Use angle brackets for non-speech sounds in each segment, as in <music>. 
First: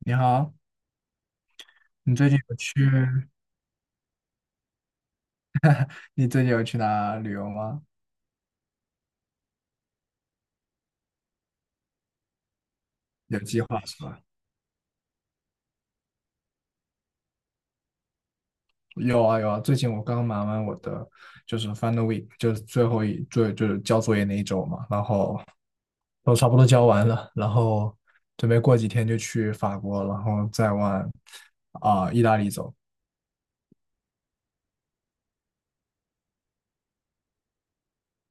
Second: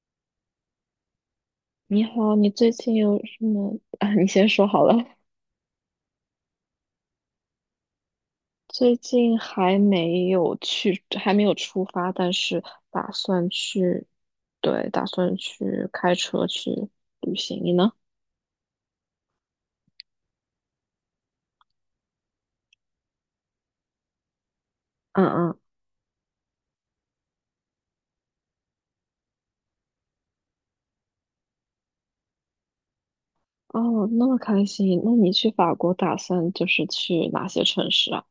你好，你你最好，近你有最去，近有什么啊？你先说好了。你最近有去哪旅游吗？最近还没有去，还没有出发，但是打有算计划是去，吧？对，打算去开车去旅行。你呢？有啊有啊，最近我刚忙完就是 final week，就是最后就是交作业那一周嘛，然嗯后嗯。都差不多交完了，然后准备过几天就去法国，然后再往意大利走，哦，那么开心。那你去法国打算就是去哪些城市啊？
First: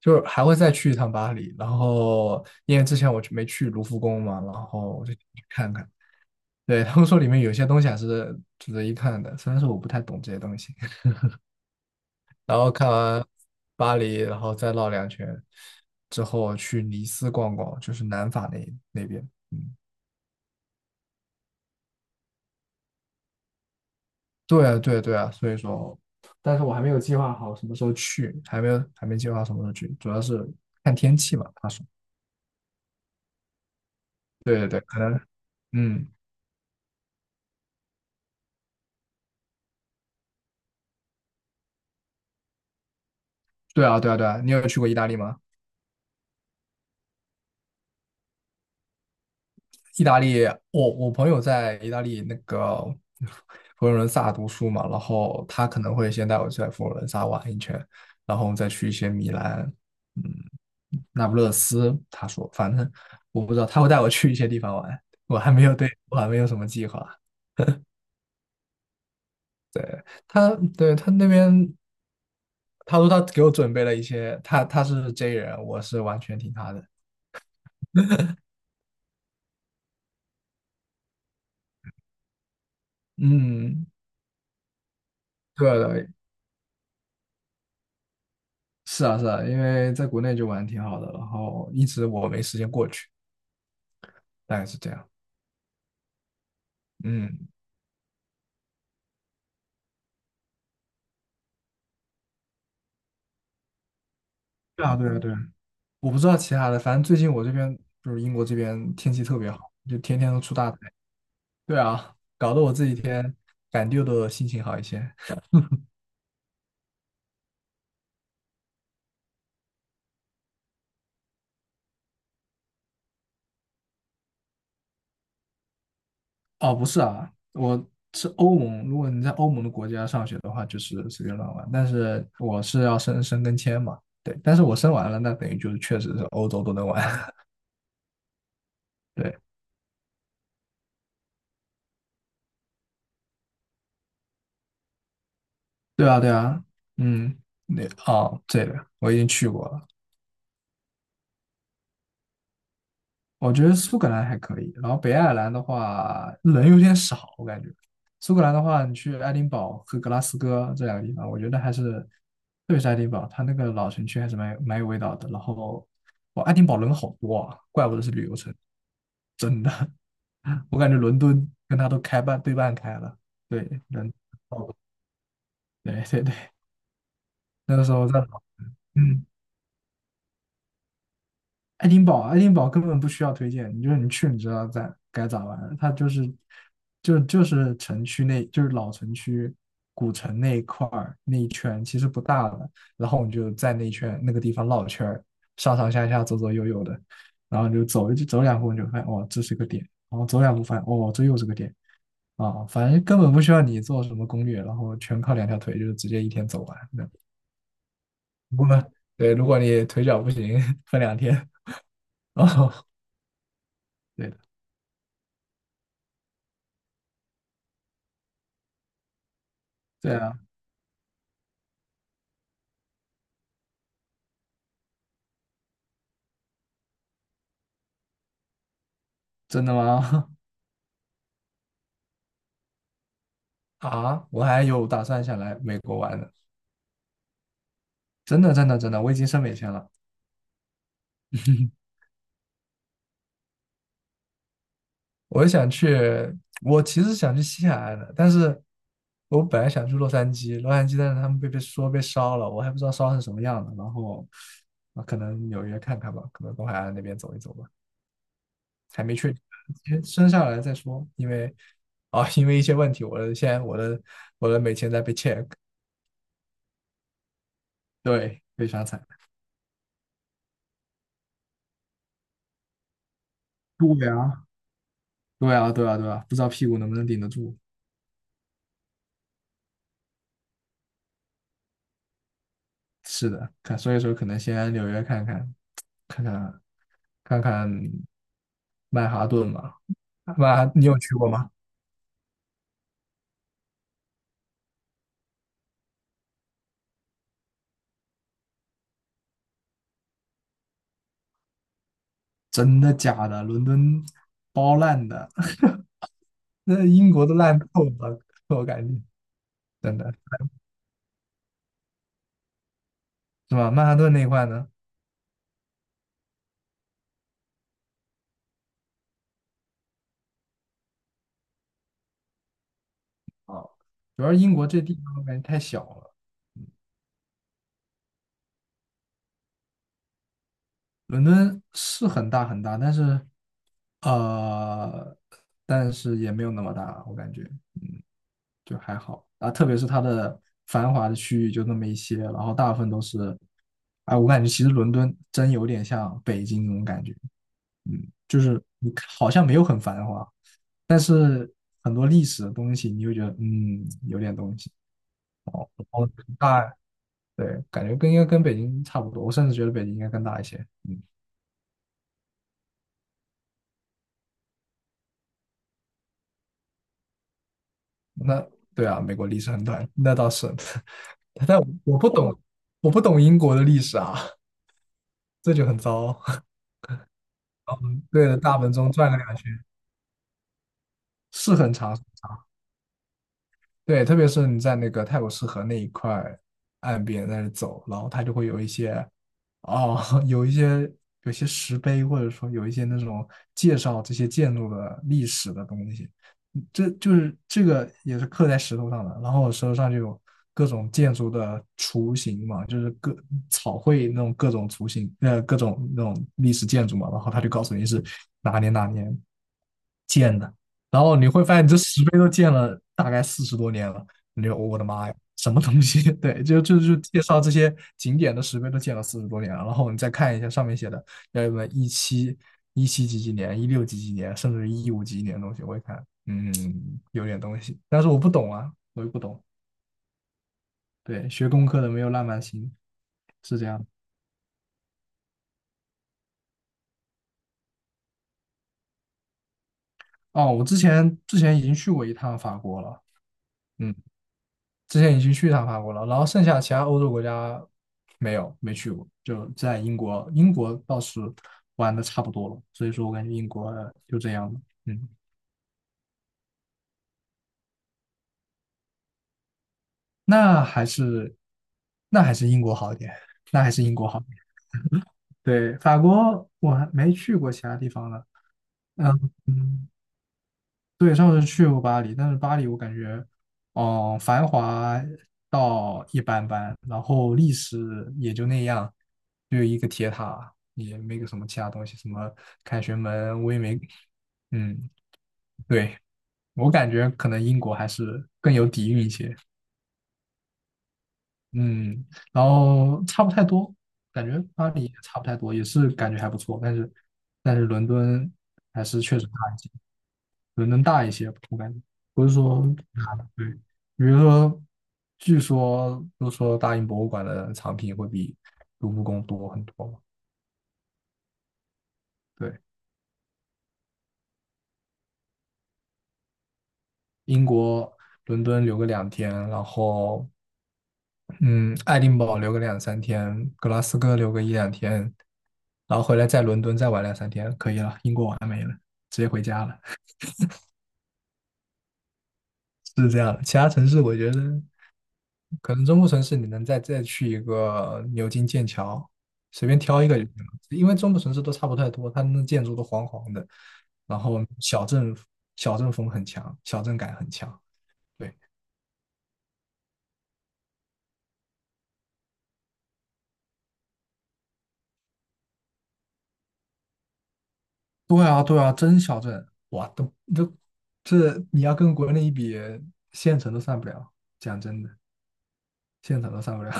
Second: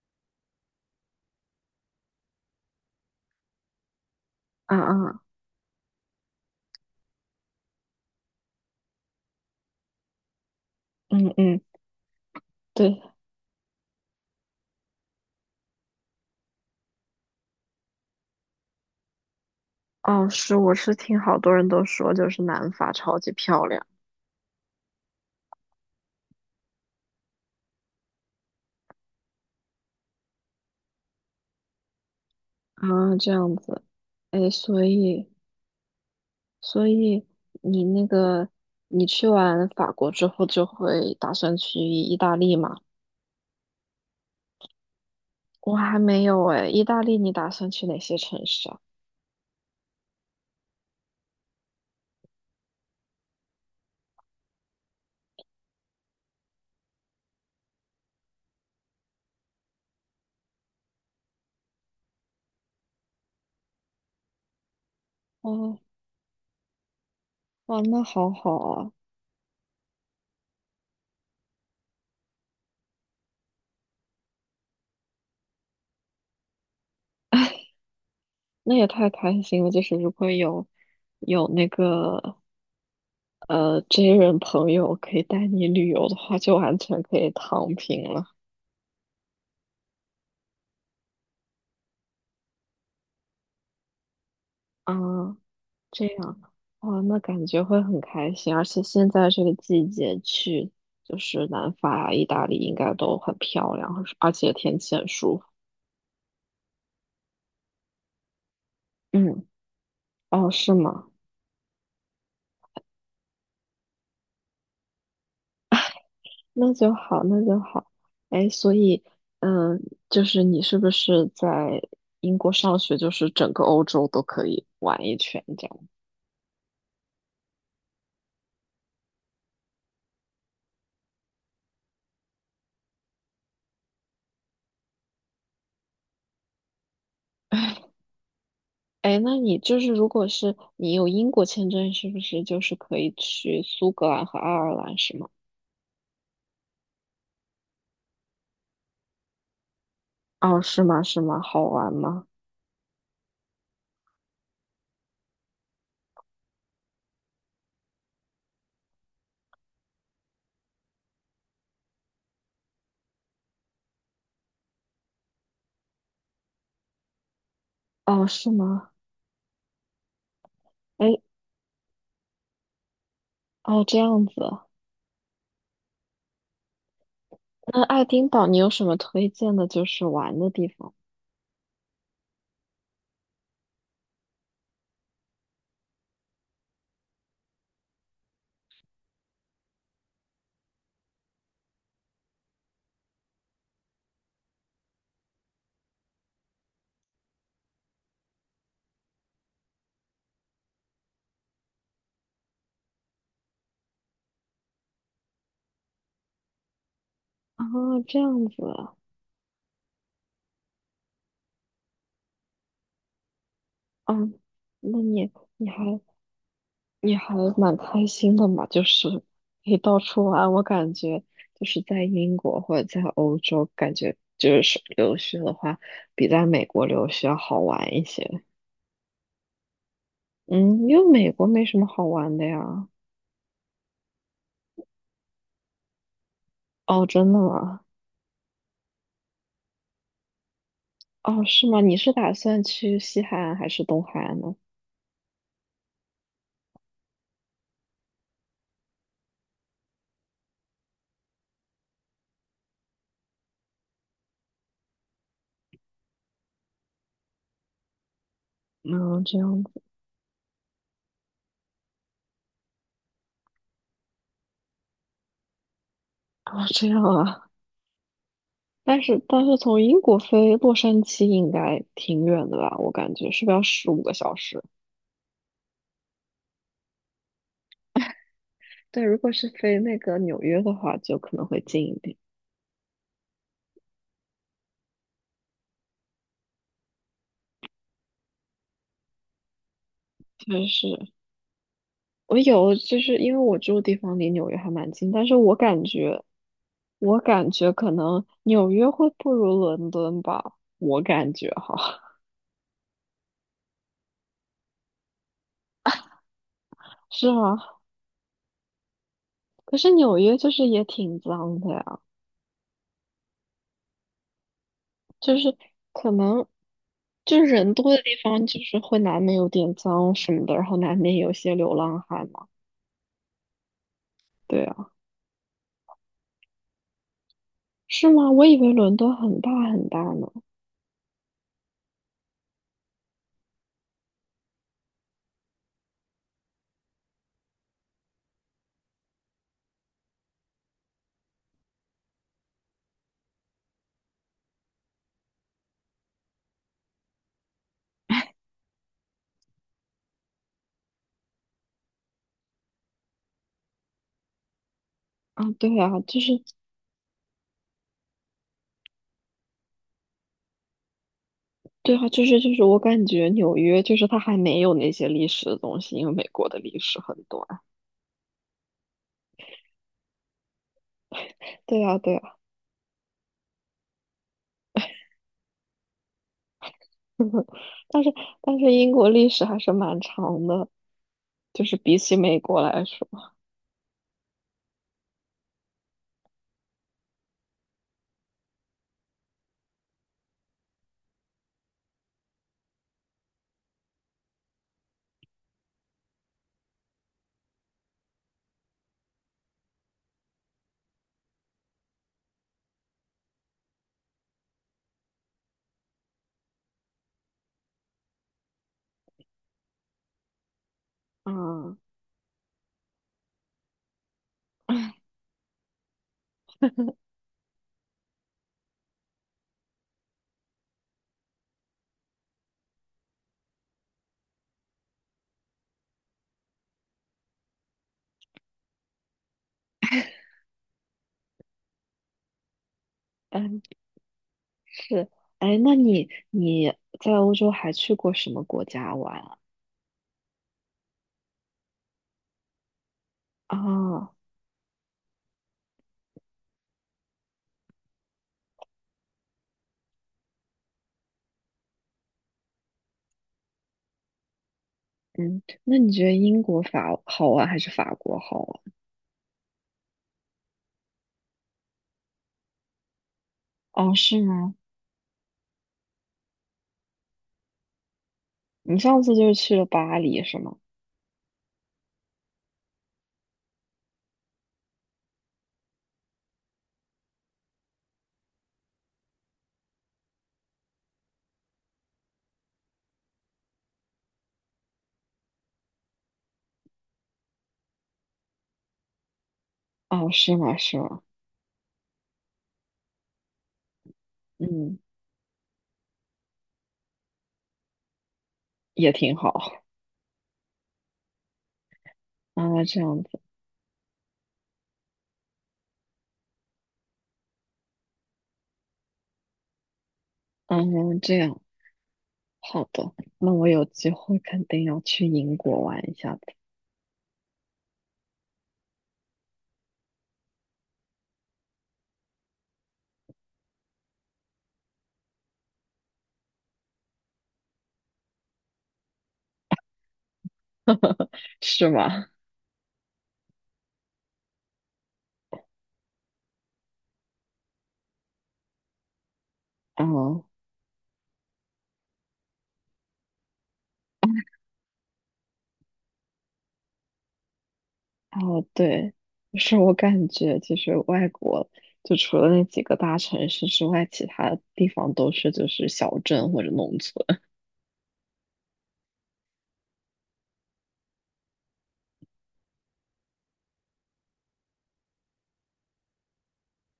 就是还会再去一趟巴黎。然后因为之前没去卢浮宫嘛，然嗯后我就嗯去看看。对，他们说里面有些东西还是值得一看的，虽然说我不太懂这些东西。嗯嗯，然后看对。完巴黎，然后再绕两圈，之后去尼斯逛逛，就是南法那边。嗯，哦，是，我是听好多人都说，就是南法超级漂亮。对啊，对啊对啊，所以说，但是我还没有计划好什么时候去，还没计划好什么时候去，主要是看天气嘛。他说，啊，这样子。哎，对对对，所可能，以，嗯，所以你那个，你去完法国之后就会打算去意大利吗？对啊对啊对啊，你有去过意大利吗？我还没有哎，意大利你打算去哪些城市啊？意大利，我朋友在意大利那个佛罗伦萨读书嘛，然后他可能会先带我去佛罗伦萨玩一圈，然后再去一些米兰，嗯，那不勒斯。他说，反正我不知道，他会带我去一些地方玩，我还没有哦，对，我还没有什么计划。哇，那好好啊，对他，对他那边，他说他给我准备了一些，他是 J 人，我是完全听他的。那也太开心了！就是如果有有那个嗯，J 人朋友可以带你对旅游的，的话，就完全可以躺平了。是啊，是啊，因为在国内就玩得挺好的，然后一直我没时间过去，大概是这啊，样。这样。哦，那感嗯，觉会很开心，而且现在这个季节去，就是南法、意大利应该都很漂亮，而且天对气啊，很对啊，对啊，舒服。我不知道其他的，反正最近我这边就是英国这边天气特嗯，别好，就天天都哦，出大是太阳。吗？对啊，搞得我这几天感觉的心情好一些。那就好，那就好。哎，所以，嗯，就是你是不是在英国上学，就是整个欧洲都可以玩一圈这样？哦，不是啊，我是欧盟，如果你在欧盟的国家上学的话，就是随便乱玩，但是我是要申申根签嘛，对，但是我申完了，那等于就是确实是欧洲都能玩。<laughs> 哎，那对。你就是如果是你有英国签证，是不是就是可以去苏格兰和爱尔兰，是吗？对啊，对啊，嗯，那哦，这个我已经去过了。哦，是吗？是吗？好玩吗？我觉得苏格兰还可以，然后北爱尔兰的话人有点少，我感觉。苏格兰的话，你去爱丁堡和格拉斯哥这两个地方，我觉得还是，特别是爱丁堡，它那个老城区还是蛮有味道的。然后，哇，爱丁堡人好多啊，怪不得是旅哦，游是城。吗？<laughs> 我感觉哎，伦敦跟它都开半对半开了。对，哦，这人，样子。哦，对对对，那那个时爱候在，丁堡你有什么嗯。推荐的，就是玩的地方？爱丁堡根本不需要推荐，你就是你去你知道在该咋玩儿它就是城区那，就是老城区古城那一块儿那一圈，其实不大了，然后你就在那一圈那个地方绕圈儿，上上下下左左右右的，然后你就走一走两步你就发现哦这是个点，然后走两步发现哦这又是个点啊，反正根本不需要你做什么攻略，然后全靠两条腿就是直接一天走完那。<laughs> 啊？这样子不过啊。对，如果你腿脚不行，<laughs> 分两天哦，对的。嗯，那你你还你还蛮开心的嘛，就是可以到对处啊，玩。我感觉就是在英国或者在欧洲，感觉就是留学的话，比在美国留学要好玩一些。真的吗？嗯，因为美国没什么好玩的呀。<laughs> 啊，我还有打算想来美国玩呢，哦，真的吗？真的真的真的，我已经申美签了。哦，是吗？你是打算去西海岸还是东海岸呢？我想去，我其实想去西海岸的，但是我本来想去洛杉矶，但是他们被烧了，我还不知道烧成什么样的。然后啊，可能纽约看看吧，可能东海岸那边走一走吧，还没嗯，确这定，样子。先升下来再说。因为一些问题，现在我的美签在被 check，哦，这样啊。对，非常但惨。是但是从英国飞洛杉矶应该挺远的吧？我感觉是不是要十五对个小啊，时？对啊，对啊，对啊，不知道屁股能不能顶得住。对，如果是飞那个纽约的话，就可能会近一点。是的，看，所以说可能先来纽约看看，看看看看曼哈顿吧。确你有实，去过吗？我有就是因为我住的地方离纽约还蛮近，但是我感觉可能纽约会不如伦敦吧，我感觉哈。真的假的？伦敦包烂的。<laughs> 那 <laughs> 英国是都烂吗？透了，我感觉可是真的纽约就是也挺脏的呀。是吧？曼哈顿那一块呢？就是可能就是人多的地方，就是会难免有点脏什么的，然后难免有些流浪汉嘛。啊，主要是英对国这啊，地方我感觉太小了。是吗？我以为伦敦很大很大呢。伦敦是很大很大，呃，但是也没有那么大，我感觉。嗯就还好啊。特别是它的繁华的区域就那么一些，然后大部分都是，哎，我感觉其实伦敦真有点像北京那种感觉，就是你看好像没有很繁华，但是很多历史的东西，你会觉得有点东西。啊，对然啊，后就是大，对，感觉应该跟北京差不多，我甚至觉得北京应该更大一些。嗯，对啊，就是我感觉纽约就是它还没有那些历史的东西，因为美国的历史很短。那对啊，美国历史很短，那倒是。<laughs> 但对啊，我不对啊，懂，我不懂英国的历史啊，这就很糟。<laughs> 但 <laughs> 是对着大本钟英国转了历两史还圈。是蛮长的，是就很是长，比是很起美长。国来说，对，特别是你在那个泰晤士河那一块岸边在那走，然后它就会有一些，哦，<laughs> 有一些有些石碑，或者说有一些那种介绍这些建筑的历史的东西。这就是这个也是刻在石头上的。然后我石头上就有各种建筑的雏形嘛，就是草绘那种各种雏形，各种那种历史建筑嘛。然后他就告诉你是哪年哪年建的，然后你会发现你嗯，这石碑都建了大概四十多年了。你就我的妈呀，什么东西？<laughs> 对，就介绍这些景点的石碑都建了四十多年了，然后你再看一下上面写的，要不然一七几几年、一六几几年，甚至一五几几年的东西，我一看，嗯，有点东西，但是我不懂啊，我又不懂。对，学工科的没有浪漫心，是嗯这样的。是。哎，那你在欧洲还去过什么国家玩啊？哦，我之前已经去过一趟法国了，嗯，啊，之前已经去一趟法国了，然后剩下其他欧洲国家没去过，就在英国，英国倒是玩的差不多了，所以说我感觉英国就这样了，嗯，那你觉得英国法好玩还是法国好玩？那还是那还是英国好一点，那还是哦，英国好是一点。吗？对，法国我还没去过其他地方呢，你上次就嗯是去了嗯。巴黎是吗？对，上次去过巴黎，但是巴黎我感觉，繁华到一般般，然后历史也就那样，就一个铁塔，也没个什么其他东西，什么凯旋门我也没，嗯，对，我感觉可能英国还是更有底蕴一些。哦，是吗？是吗？嗯，然后差不太多，感觉巴嗯，黎也差不太多，也是感觉还不错，但是伦敦还也是挺确实大一好。些，伦敦大一些，我感觉不是说啊，这样大子，的对，比如说，都说大英博物馆的藏品会比卢浮宫多很多嘛。嗯，这样，对，好的，那我有机会肯定要去英国玩一下的，英国伦敦留个两天，然后嗯，爱丁堡留个两三天，格拉斯哥留个一两天，然后回来在伦敦再玩两三天，可以了，英国完美了，直接回家了。是吗？<laughs> 是这样的。其他城市我觉得可能中部城市你能再去一个牛津、剑桥，随便挑一个嗯，就行了，因为中部城市都差不太多，他们的建筑都黄黄的，然后小镇风很强，小镇感很强。对。哦，对，就是我感觉就是外国，就除了那几个大城市之外，其他地方都是就是小镇或者农村。对啊，对啊，真小镇，哇，都这你要跟国内一比，县城都上不了。讲真的，县城都上不了。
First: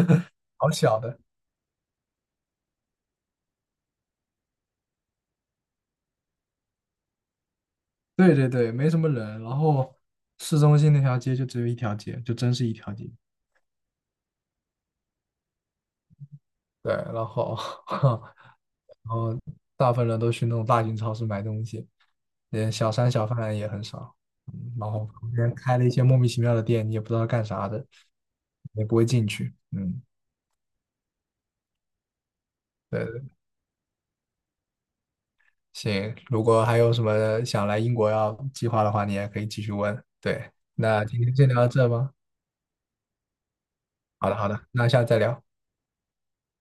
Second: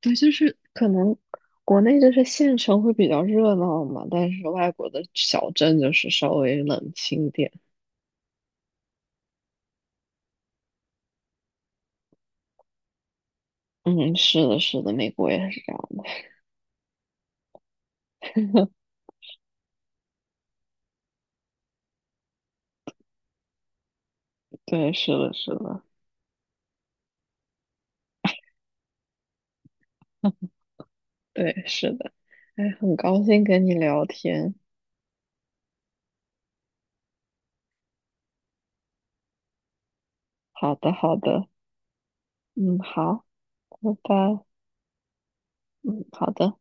对，就是 <laughs> 好可小能的。国内就是县城会比较热闹嘛，但是外国的小镇就是稍微冷清点。对对对，没什么人。然后市中心那条街就只有一条街，就真是一条街。嗯，是的，是的，美国也是这样的。对，然后 <laughs> <laughs> 然后大部分人都去那种大型超市买东西，连小商小贩也很少。然对，后是旁的，是边开的，了一些莫名其妙的店，你也不知道干啥的，也不会进去。嗯。对，是的。哎，很高对。兴跟你聊天。行，如果还有什么想来英国要计划的话，你也可以继续问。对，好的，那好今天的。先聊到这吧。嗯，好，拜好的，拜。好的，那下次再聊。嗯，好的。